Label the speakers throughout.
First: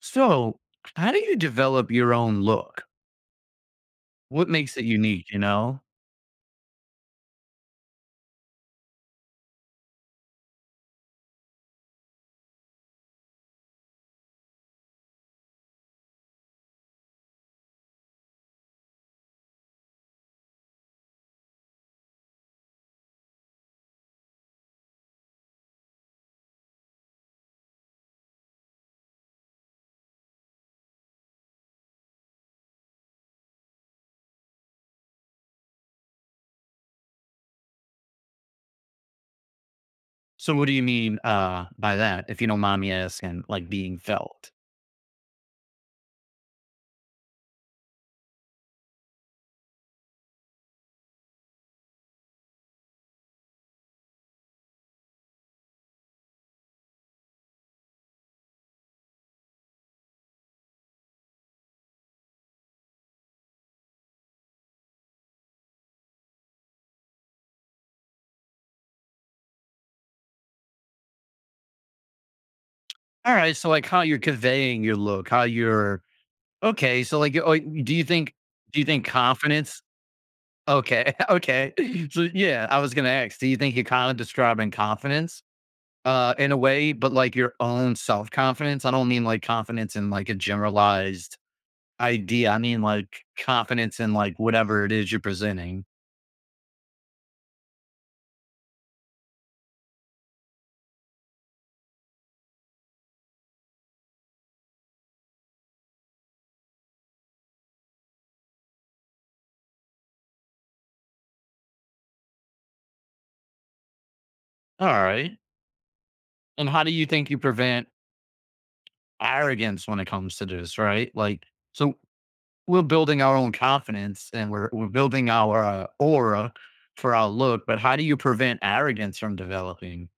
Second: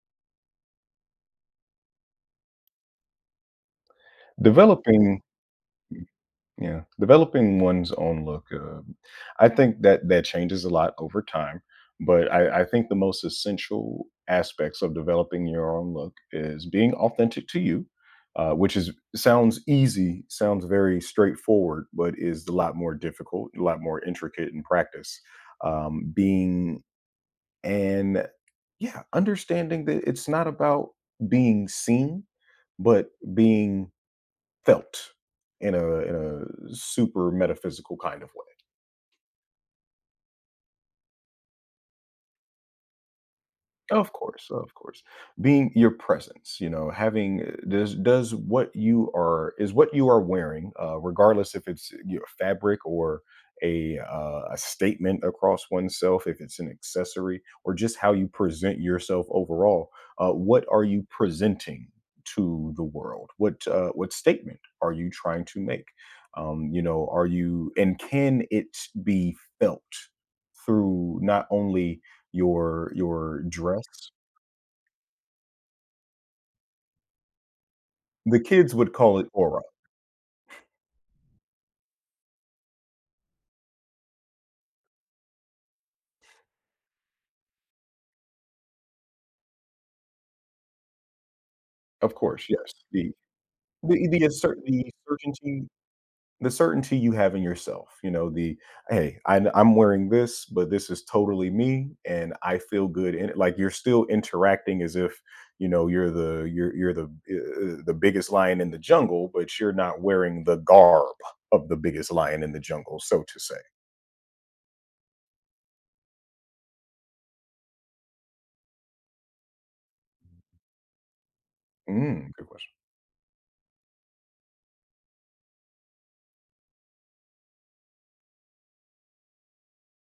Speaker 1: So, how do you develop your own look? What makes it
Speaker 2: Developing
Speaker 1: unique, you know?
Speaker 2: yeah, developing one's own look, I think that changes a lot over time, but I think the most essential aspects of developing your own look is being authentic to you, which is sounds easy, sounds very straightforward, but is a lot more difficult, a lot more intricate in practice. Um, being and yeah, Understanding that it's not about being seen, but being felt in a super metaphysical kind of way.
Speaker 1: So what do you mean by that, if you don't mind me asking, like being
Speaker 2: Of course,
Speaker 1: felt?
Speaker 2: of course. Being your presence, you know, having does what you are is what you are wearing, regardless if it's your fabric or a statement across oneself, if it's an accessory or just how you present yourself overall. What are you presenting to the world? What statement are you trying to make? You know, are you and can it be felt through not only your
Speaker 1: All
Speaker 2: your
Speaker 1: right. So
Speaker 2: dress.
Speaker 1: like how you're conveying your look, how you're okay. So like oh,
Speaker 2: The kids
Speaker 1: do you
Speaker 2: would
Speaker 1: think
Speaker 2: call it aura,
Speaker 1: confidence? Okay. Okay. So yeah, I was gonna ask, do you think you're kind of describing confidence? In a way, but like your own self confidence. I don't mean like confidence in like a generalized
Speaker 2: of course,
Speaker 1: idea, I
Speaker 2: yes.
Speaker 1: mean, like, confidence
Speaker 2: The
Speaker 1: in,
Speaker 2: the
Speaker 1: like,
Speaker 2: cer the
Speaker 1: whatever it is you're
Speaker 2: certainty
Speaker 1: presenting.
Speaker 2: the certainty you have in yourself, you know, "Hey, I'm wearing this, but this is totally me, and I feel good in it." Like, you're still interacting as if, you know, you're the biggest lion in the jungle, but you're not wearing the garb of the biggest lion in the jungle, so to say.
Speaker 1: Alright, and how do you think you prevent arrogance when it comes to this, right? Like, so
Speaker 2: Mm, good question.
Speaker 1: we're building our own confidence and we're building our, aura for our look, but how do you prevent arrogance from developing?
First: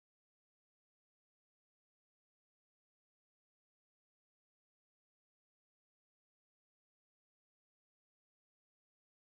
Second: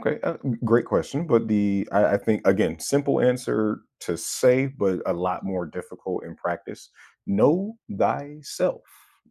Speaker 2: Okay, uh, Great question. But I think again, simple answer to say, but a lot more difficult in practice. Know thyself.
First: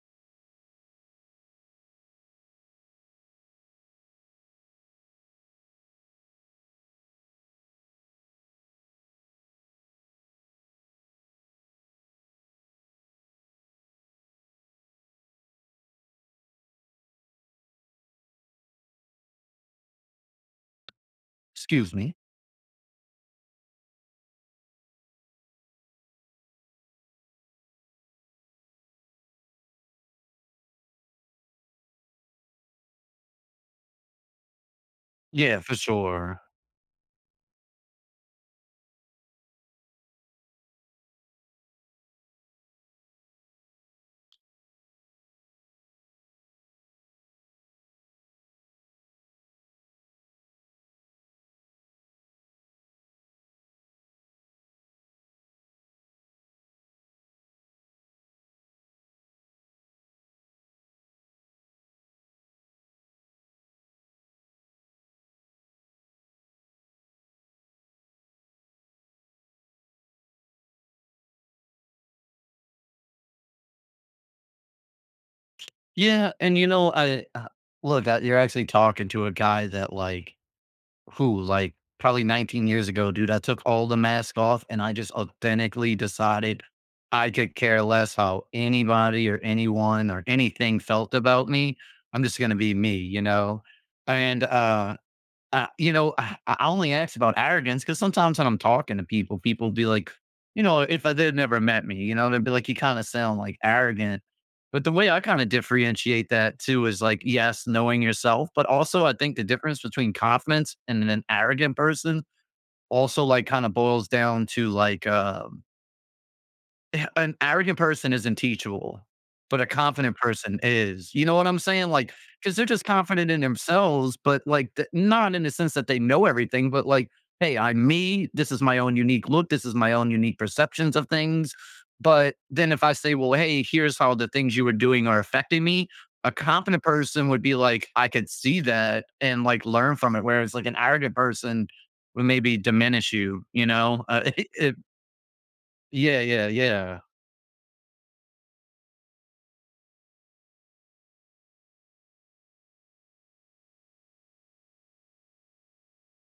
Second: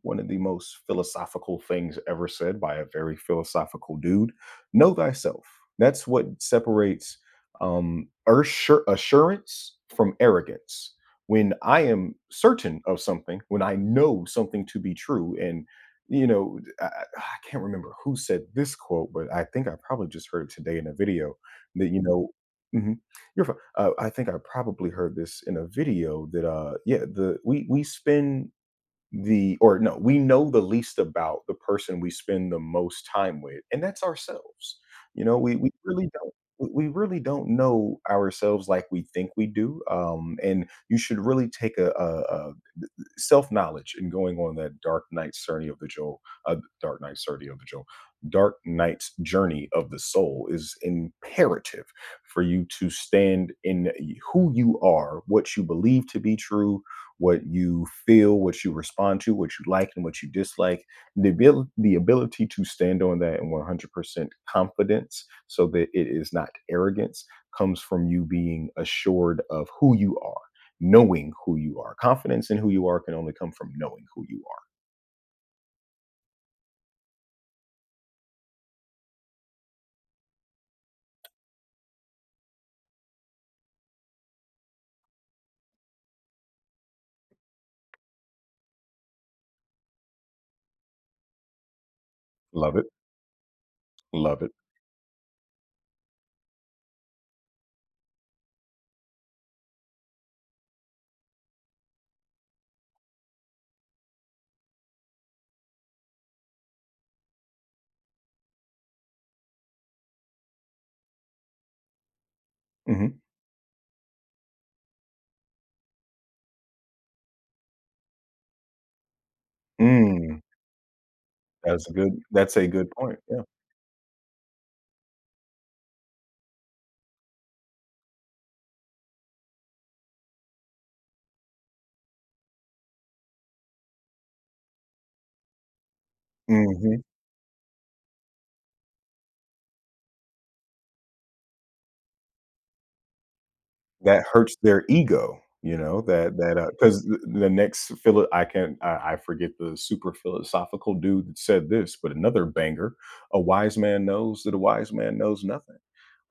Speaker 2: One of the most philosophical things ever said by a very philosophical dude. Know thyself. That's what separates assurance from arrogance. When I am certain of something, when I know something to be true, and you know, I can't remember who said this quote, but I think I probably just heard it today in a video that,
Speaker 1: Excuse
Speaker 2: you
Speaker 1: me.
Speaker 2: know, mhm, you're fine. I think I probably heard this in a video that, yeah, the we spend the or no, we know the least about the person we spend the most time with, and that's ourselves. You know, we
Speaker 1: Yeah,
Speaker 2: we
Speaker 1: for
Speaker 2: really don't
Speaker 1: sure.
Speaker 2: we really don't know ourselves like we think we do, and you should really take a self knowledge and going on that dark night's journey of the Joe, dark night's journey of the Joe, dark night's journey of the soul is imperative for you to stand in who you are, what you believe to be true, what you feel, what you respond to, what you like and what you dislike. The ability to stand on that in 100% confidence so that it is not arrogance comes from you being assured of who you are knowing who you are. Confidence in who you are can only come from knowing who you are.
Speaker 1: Yeah, and, you know, look, you're actually talking to a guy that, like, who like probably 19 years ago, dude, I took all the mask off and I just authentically decided I could care less how anybody or anyone or anything felt about me. I'm just going to be
Speaker 2: Love it.
Speaker 1: me, you know?
Speaker 2: Love
Speaker 1: And
Speaker 2: it.
Speaker 1: You know, I only asked about arrogance because sometimes when I'm talking to people, people be like, you know, if I would never met me, you know, they'd be like, you kind of sound like arrogant. But the way I kind of differentiate that too is like, yes, knowing yourself, but also I think the difference between confidence and an arrogant person
Speaker 2: Mhm.
Speaker 1: also like kind of boils down to like, an arrogant person isn't teachable, but a confident
Speaker 2: Mm,
Speaker 1: person is. You know what I'm
Speaker 2: that's
Speaker 1: saying?
Speaker 2: a
Speaker 1: Like,
Speaker 2: good
Speaker 1: because 'cause
Speaker 2: that's
Speaker 1: they're
Speaker 2: a
Speaker 1: just
Speaker 2: good point.
Speaker 1: confident
Speaker 2: Yeah.
Speaker 1: in themselves, but, like, th not in the sense that they know everything, but, like, "Hey, I'm me. This is my own unique look. This is my own unique perceptions of things." But then if I say, "Well, hey, here's how the things you were doing are affecting me," a confident
Speaker 2: Mhm.
Speaker 1: person would be like, "I could see that and, like, learn from it," whereas, like, an arrogant person would maybe diminish you, you know?
Speaker 2: That hurts
Speaker 1: It
Speaker 2: their ego, you know,
Speaker 1: yeah, yeah, yeah.
Speaker 2: 'cause the next philo I can I forget the super philosophical dude that said this, but another banger, "A wise man knows that a wise man knows nothing."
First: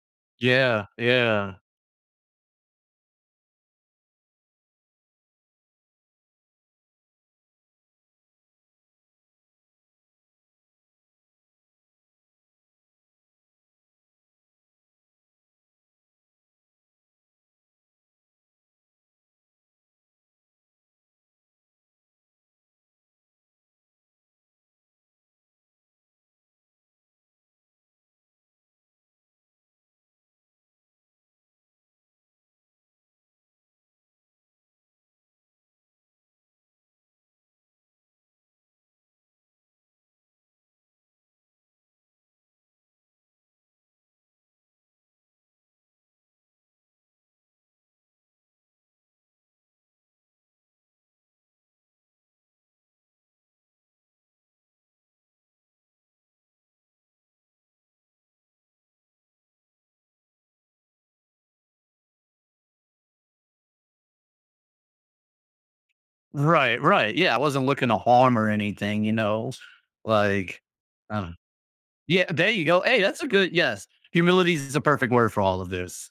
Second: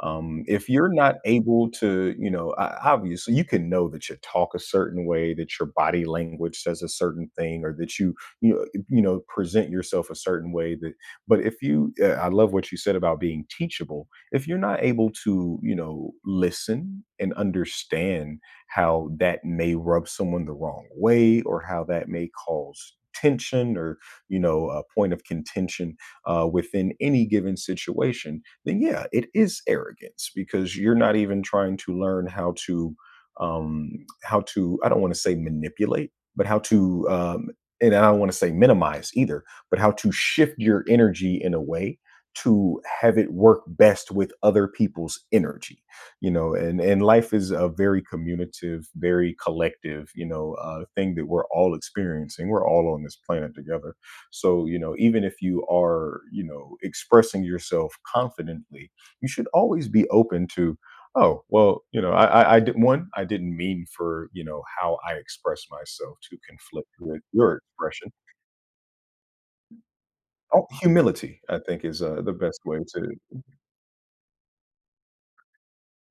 Speaker 2: If
Speaker 1: Yeah,
Speaker 2: you're not
Speaker 1: yeah.
Speaker 2: able to, you know, o obviously, you can know that you talk a certain way, that your body language says a certain thing, or that you present yourself a certain way that but if you I love what you said about being teachable if you're not able to you know listen and understand how that may rub someone the wrong way or how that may cause tension or you know a point of contention within any given situation then yeah it is arrogance because you're not even trying to learn um how to I don't want to say manipulate but how to and I don't want to say minimize either but how to shift your energy in a way to have it work best with other people's energy you know and life is a very communicative very collective you know thing that we're all experiencing we're all on this planet together so you know even if you are you know expressing yourself confidently you should always be open to oh well you know I did one I didn't mean for you know how I express myself to
Speaker 1: Right,
Speaker 2: conflict
Speaker 1: right.
Speaker 2: with
Speaker 1: Yeah, I
Speaker 2: your
Speaker 1: wasn't looking to
Speaker 2: expression
Speaker 1: harm or anything, you know? Like,
Speaker 2: oh,
Speaker 1: uh,
Speaker 2: humility I think is
Speaker 1: yeah,
Speaker 2: the
Speaker 1: there
Speaker 2: best
Speaker 1: you
Speaker 2: way
Speaker 1: go. Hey, that's a
Speaker 2: to.
Speaker 1: good yes. Humility is a perfect word for all of this.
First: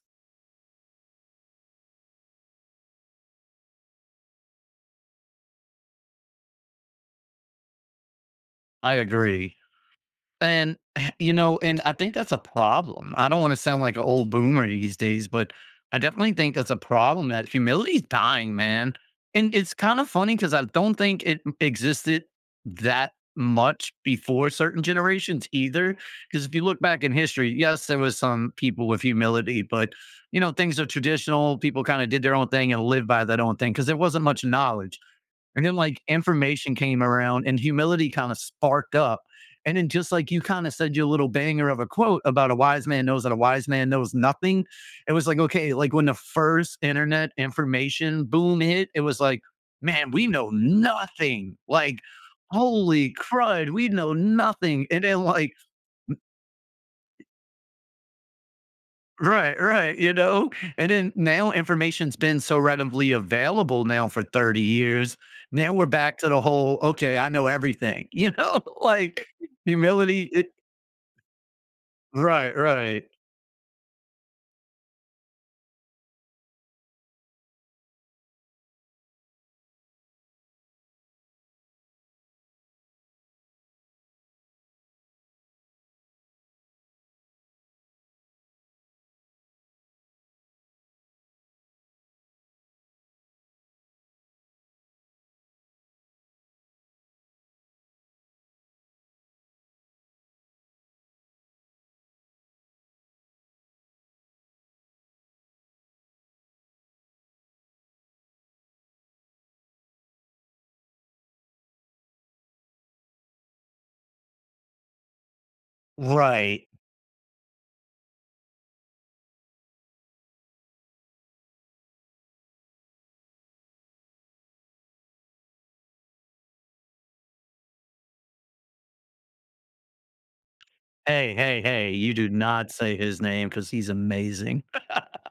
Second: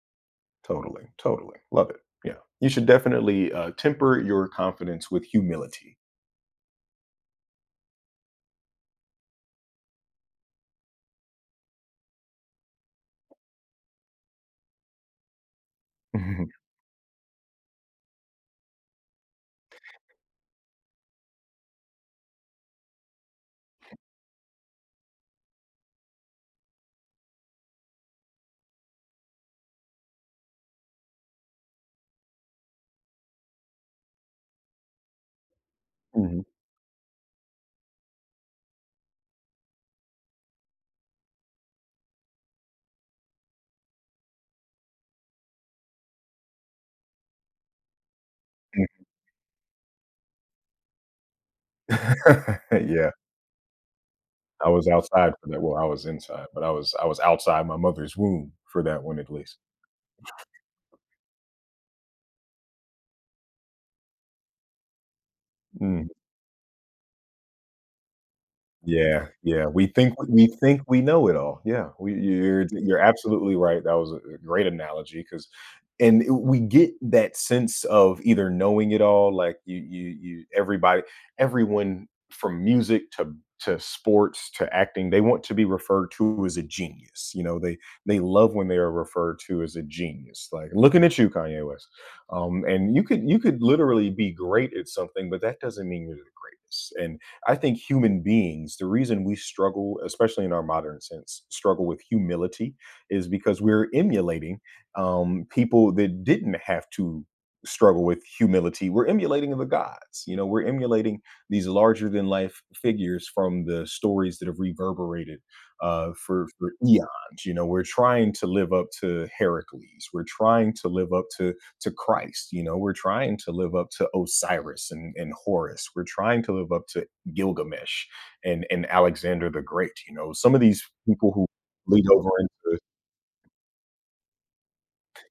Speaker 2: Totally, totally. Love it. Yeah. You should definitely, temper your confidence with humility.
Speaker 1: I agree. And, you know, and I think that's a problem. I don't want to sound like an old boomer these days, but I definitely
Speaker 2: Mhm.
Speaker 1: think that's a problem that humility's dying, man. And it's kind of funny because I don't think it existed that much before certain generations either. Because if you look back in history, yes, there was some people with humility, but you know, things are traditional. People kind of did their own thing and lived by their own thing because there wasn't much knowledge. And then like
Speaker 2: Mhm.
Speaker 1: information came around and humility kind of sparked up. And then just like you kind of said your little banger of a quote about a wise man knows that a wise man knows nothing. It was like, okay, like when the first internet information boom hit, it
Speaker 2: Mm.
Speaker 1: was like, man, we know nothing. Like,
Speaker 2: Yeah.
Speaker 1: holy crud, we know
Speaker 2: I
Speaker 1: nothing.
Speaker 2: was
Speaker 1: And then
Speaker 2: outside for
Speaker 1: like
Speaker 2: that well, I was inside, but I was outside my mother's womb for that one at least.
Speaker 1: right, right, you know? And then now information's been so readily available now for 30 years. Now we're
Speaker 2: Mm.
Speaker 1: back to the whole, "Okay, I know everything," you know?
Speaker 2: Yeah,
Speaker 1: Like,
Speaker 2: yeah, we think
Speaker 1: humility
Speaker 2: we
Speaker 1: it
Speaker 2: think we know it all. Yeah, we
Speaker 1: right,
Speaker 2: you're
Speaker 1: right,
Speaker 2: absolutely right. That was a great analogy, because, and it we get that sense of either knowing it all, like you everybody everyone from music to sports to acting, they want to be referred to as a genius, you know, they love when they are referred to as a genius, like, "Looking at you, Kanye West." And you could literally be great at something, but that doesn't mean you're the greatest, and I think human beings, the reason we struggle, especially in our modern sense, struggle with humility is because we're emulating people that didn't have to struggle with humility. We're emulating the gods. You know, we're emulating these larger than life figures from the stories that have reverberated
Speaker 1: right.
Speaker 2: for eons. You know, we're trying to live up to Heracles. We're trying to live up to Christ. You know, we're trying to live up to Osiris and Horus. We're trying to live up to Gilgamesh and Alexander the Great, you know, some of these people
Speaker 1: Hey,
Speaker 2: who
Speaker 1: hey, hey,
Speaker 2: lead
Speaker 1: you
Speaker 2: over
Speaker 1: do not
Speaker 2: into
Speaker 1: say his name because he's amazing.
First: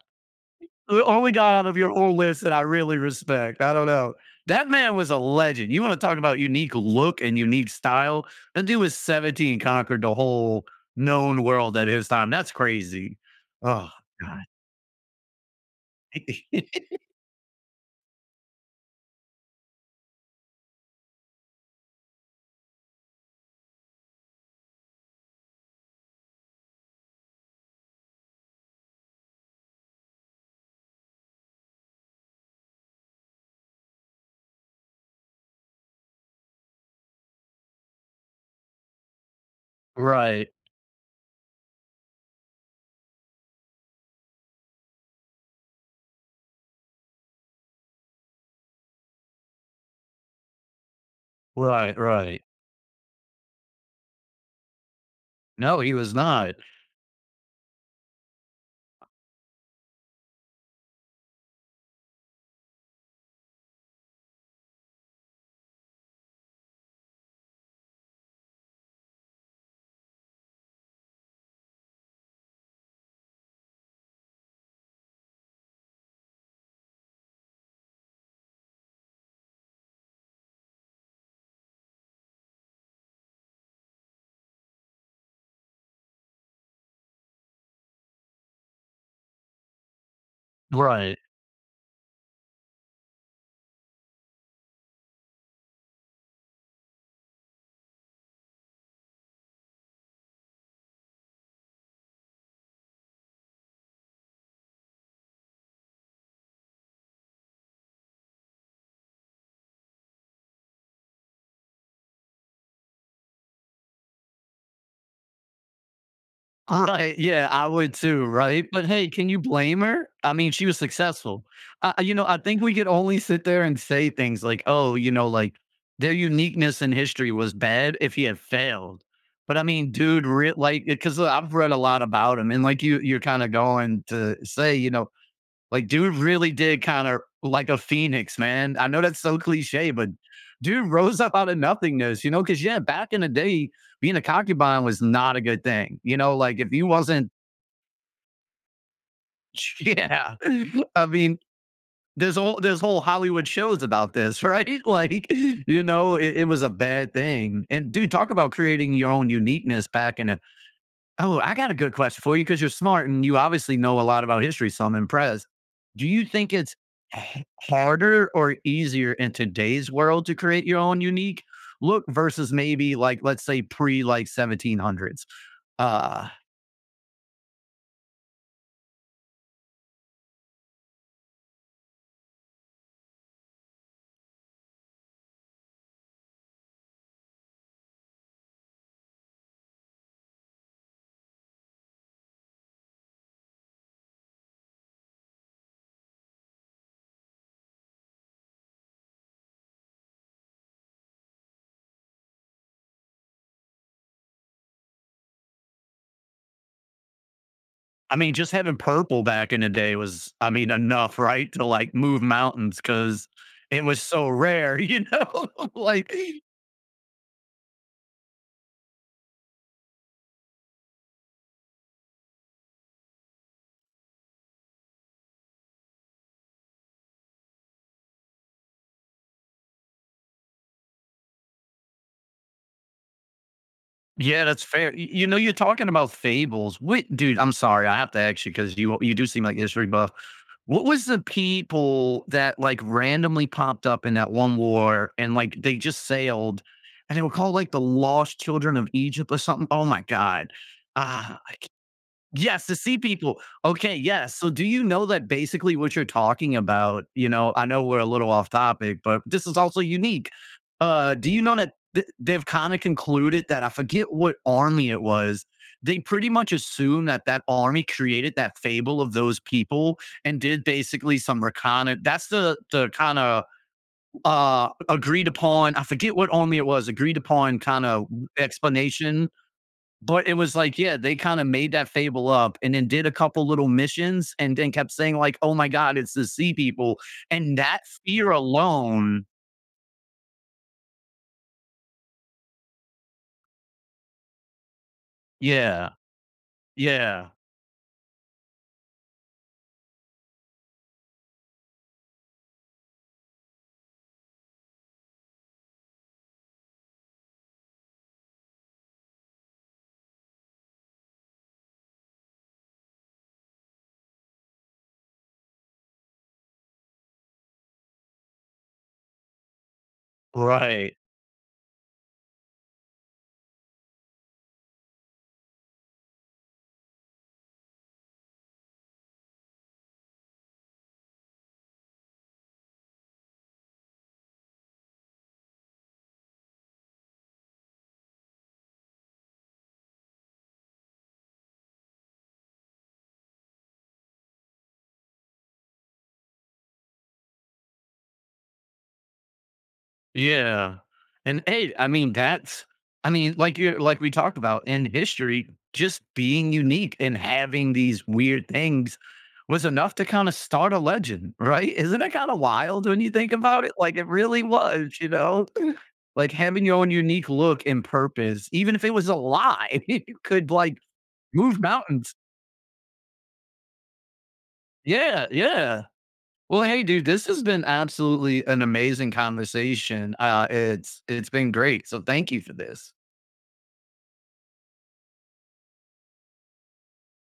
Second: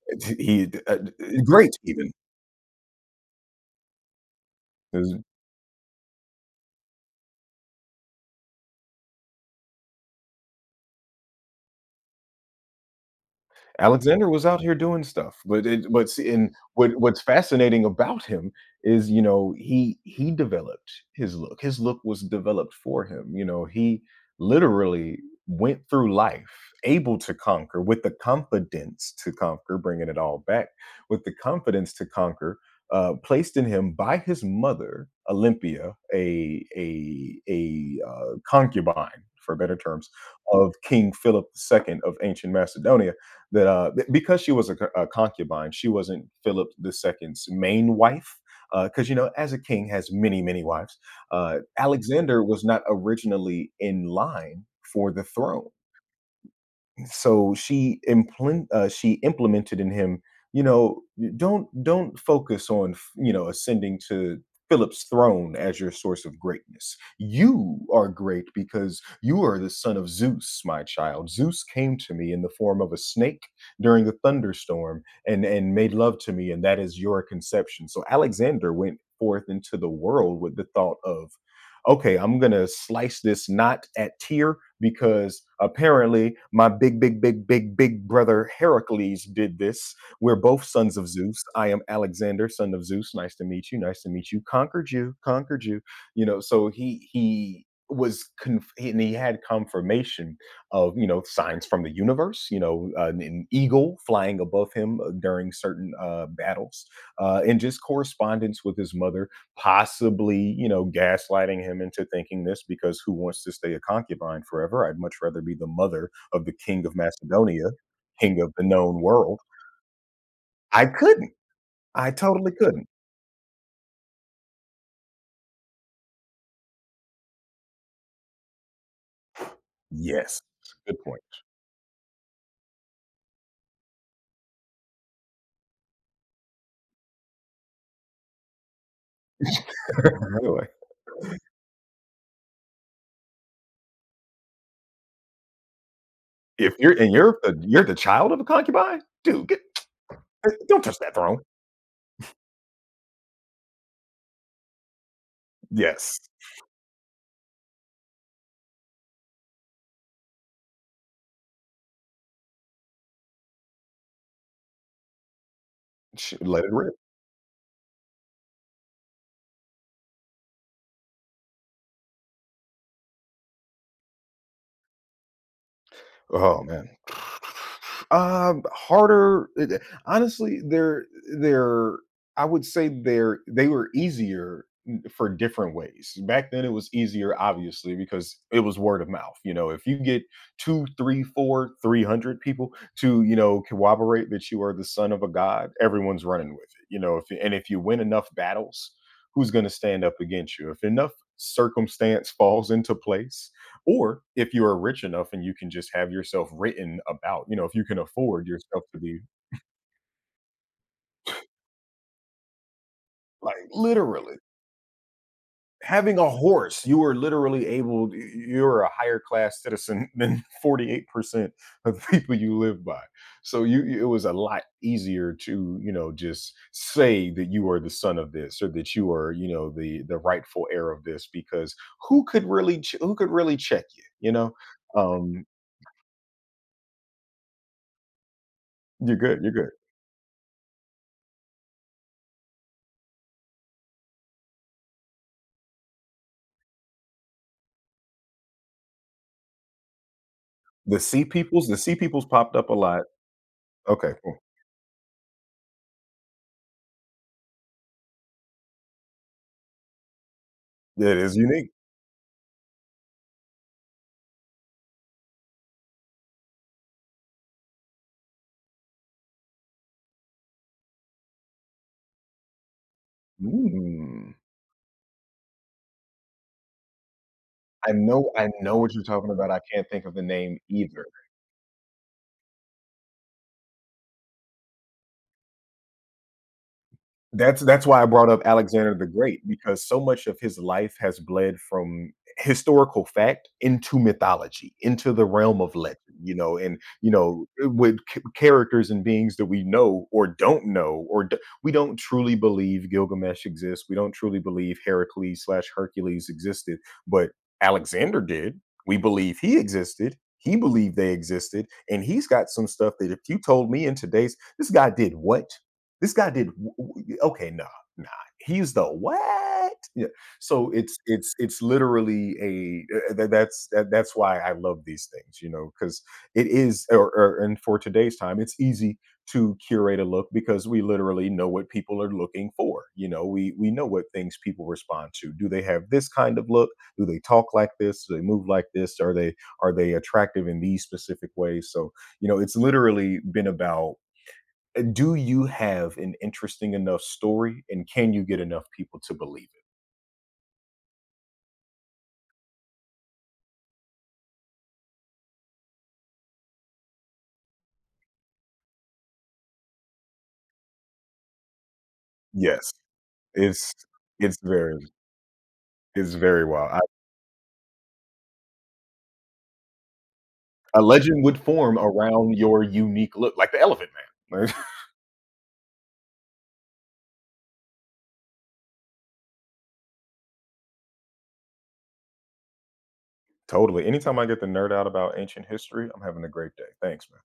Speaker 2: he, uh,
Speaker 1: The only guy out
Speaker 2: great
Speaker 1: of your
Speaker 2: even.
Speaker 1: whole list that I really respect. I don't know. That man was a legend. You want to talk about unique look and unique style? That dude was 17, and conquered the whole known world at his time. That's crazy. Oh,
Speaker 2: Alexander
Speaker 1: God.
Speaker 2: was out here doing stuff, but it but see, and what's fascinating about him is, you know, he developed his look. His look was developed for him. You know, he literally went through life able to conquer with the confidence to conquer, bringing it all back with the confidence to conquer, placed in him by his mother, Olympia, a concubine, for better terms,
Speaker 1: right,
Speaker 2: of King Philip II of ancient Macedonia because she was a concubine, she wasn't Philip II's main wife. Because you know, as a king has many, many wives.
Speaker 1: right,
Speaker 2: Alexander
Speaker 1: right.
Speaker 2: was not originally in line for the throne
Speaker 1: No, he was not.
Speaker 2: so she implemented in him you know don't focus on you know ascending to Philip's throne as your source of greatness. You are great because you are the son of Zeus, my child. Zeus came to me in the form of a snake during a thunderstorm and made love to me and that is your conception. So Alexander went forth into the world with the thought of okay, I'm going to slice this knot at tier because apparently my big, big, big, big, big brother Heracles did this. We're both sons of
Speaker 1: Right.
Speaker 2: Zeus. I am Alexander, son of Zeus. Nice to meet you. Nice to meet you. Conquered you. Conquered you. You know, so he and he had confirmation of you know signs from the universe. You know, an eagle flying above him during certain battles, and just correspondence with his mother possibly, you know, gaslighting him into thinking this because who wants to stay a concubine forever? I'd much rather be the mother of the king of
Speaker 1: Right, yeah,
Speaker 2: Macedonia,
Speaker 1: I would too,
Speaker 2: king of the
Speaker 1: right? But
Speaker 2: known
Speaker 1: hey, can you
Speaker 2: world.
Speaker 1: blame her? I mean, she was
Speaker 2: I couldn't.
Speaker 1: successful. I
Speaker 2: I
Speaker 1: You know, I
Speaker 2: totally
Speaker 1: think we could
Speaker 2: couldn't.
Speaker 1: only sit there and say things like, "Oh, you know, like their uniqueness in history was bad if he had failed." But I mean, dude,
Speaker 2: Yes.
Speaker 1: re- like,
Speaker 2: Good
Speaker 1: because
Speaker 2: point.
Speaker 1: I've read a lot about him, and like you, you're kind of going to say, you know, like, dude really did kind of like a phoenix, man. I know that's so cliche, but
Speaker 2: Anyway,
Speaker 1: dude rose up out of nothingness, you know? Because, yeah, back in the day, being a concubine was not a good thing. You know, like if
Speaker 2: if
Speaker 1: you
Speaker 2: you're and
Speaker 1: wasn't,
Speaker 2: you're the child of a concubine? Dude, get
Speaker 1: yeah,
Speaker 2: don't touch
Speaker 1: I
Speaker 2: that throne.
Speaker 1: mean, there's whole Hollywood shows about this, right? Like, you know,
Speaker 2: Yes.
Speaker 1: it was a bad thing. And dude, talk about creating your own uniqueness back in a oh, I got a good question for you because you're smart and you obviously know a lot about history, so I'm impressed. Do you
Speaker 2: Sh
Speaker 1: think
Speaker 2: let it
Speaker 1: it's
Speaker 2: rip.
Speaker 1: h- harder or easier in today's world to create your own unique look versus maybe like let's say pre like 1700s? Uh
Speaker 2: Oh man. Um, harder. it- eh, Honestly, they're they're. I would say they were easier for different ways. Back then, it was easier, obviously, because it was word of mouth. You know, if you get two, three, four, 300 people to you know corroborate that you are the son of a god, everyone's running with it. You know, if you win enough battles, who's going to stand up against you? If enough circumstance falls into place or if you are rich enough and you can just have yourself written about, you know, if you can
Speaker 1: I mean,
Speaker 2: afford
Speaker 1: just having
Speaker 2: yourself to be
Speaker 1: purple back in the day was, I mean, enough, right? To like move mountains because
Speaker 2: like
Speaker 1: it was so
Speaker 2: literally
Speaker 1: rare, you know? like,
Speaker 2: having a horse, you are literally able, you're a higher class citizen than 48% of the people you live by. So it was a lot easier to, you know, just say that you are the son of this or that you are, you know, the rightful heir of this, because who could really, who could really check you, you
Speaker 1: yeah,
Speaker 2: know?
Speaker 1: that's fair. Y- You know,
Speaker 2: Um,
Speaker 1: you're talking about fables. Wait, dude, I'm sorry. I have to ask you because you
Speaker 2: you're
Speaker 1: do
Speaker 2: good.
Speaker 1: seem
Speaker 2: You're
Speaker 1: like a
Speaker 2: good.
Speaker 1: history buff. What was the people that like randomly popped up in that one war and like they just sailed and they were called like the lost children of Egypt or something? Oh my God.
Speaker 2: The sea
Speaker 1: Ah,
Speaker 2: peoples, the sea peoples popped
Speaker 1: yes,
Speaker 2: up a
Speaker 1: to see
Speaker 2: lot.
Speaker 1: people. Okay,
Speaker 2: Okay,
Speaker 1: yes.
Speaker 2: cool.
Speaker 1: So do you know that basically what you're talking about, you know, I know we're a little off topic, but this is also unique.
Speaker 2: Yeah, it
Speaker 1: Do
Speaker 2: is
Speaker 1: you know
Speaker 2: unique.
Speaker 1: that th- they've kind of concluded that I forget what army it was. They pretty much assume that that army created that fable of those people and did basically some reconnaissance. That's the kind of
Speaker 2: Mm.
Speaker 1: agreed upon. I forget what army it was. Agreed upon kind of
Speaker 2: I know what you're
Speaker 1: explanation
Speaker 2: talking about, I can't think of the
Speaker 1: but it was
Speaker 2: name
Speaker 1: like, yeah,
Speaker 2: either.
Speaker 1: they kinda made that fable up and then did a couple little missions and then kept saying like, "Oh my god, it's the sea people," and that
Speaker 2: That's why I brought
Speaker 1: fear
Speaker 2: up Alexander the
Speaker 1: alone
Speaker 2: Great because so much of his life has bled from historical fact into mythology, into the realm of
Speaker 1: yeah,
Speaker 2: legend, you know, and you
Speaker 1: yeah,
Speaker 2: know, with characters and beings that we know or don't know, or we don't truly believe Gilgamesh exists. We don't truly believe Heracles slash Hercules existed, but Alexander did. We believe he existed. He believed they existed, and he's got some stuff that if you told me in today's this guy did what this guy did okay. Nah, nah. He's the what? Yeah. So it's
Speaker 1: right,
Speaker 2: it's it's literally a that's why I love these things, you know, because it is or and for today's time, it's easy to curate a look because we literally know what people are looking for. You know, we know what things people respond to. Do they have this kind of look? Do they talk like this? Do they move like this? Are they attractive in these specific ways? So you know, it's literally been about do you have an interesting enough story, and can you get enough people to believe it?
Speaker 1: yeah, and, hey, I mean, that's I mean, like you like we talked about in history, just being unique and having these weird things was enough to kinda start a legend, right? Isn't it kinda
Speaker 2: Yes,
Speaker 1: wild when you think about it?
Speaker 2: it's
Speaker 1: Like, it
Speaker 2: it's
Speaker 1: really
Speaker 2: very
Speaker 1: was, you know?
Speaker 2: it's
Speaker 1: Like,
Speaker 2: very
Speaker 1: having
Speaker 2: wild.
Speaker 1: your
Speaker 2: I
Speaker 1: own unique look and purpose, even if it was a lie, you could, like,
Speaker 2: A legend would
Speaker 1: move
Speaker 2: form
Speaker 1: mountains.
Speaker 2: around your unique look, like the Elephant Man.
Speaker 1: Yeah, yeah. Well, hey, dude, this has been absolutely an amazing conversation. It's been great. So thank you for this.
Speaker 2: Totally. Anytime I get the nerd out about ancient history, I'm having a great day. Thanks, man.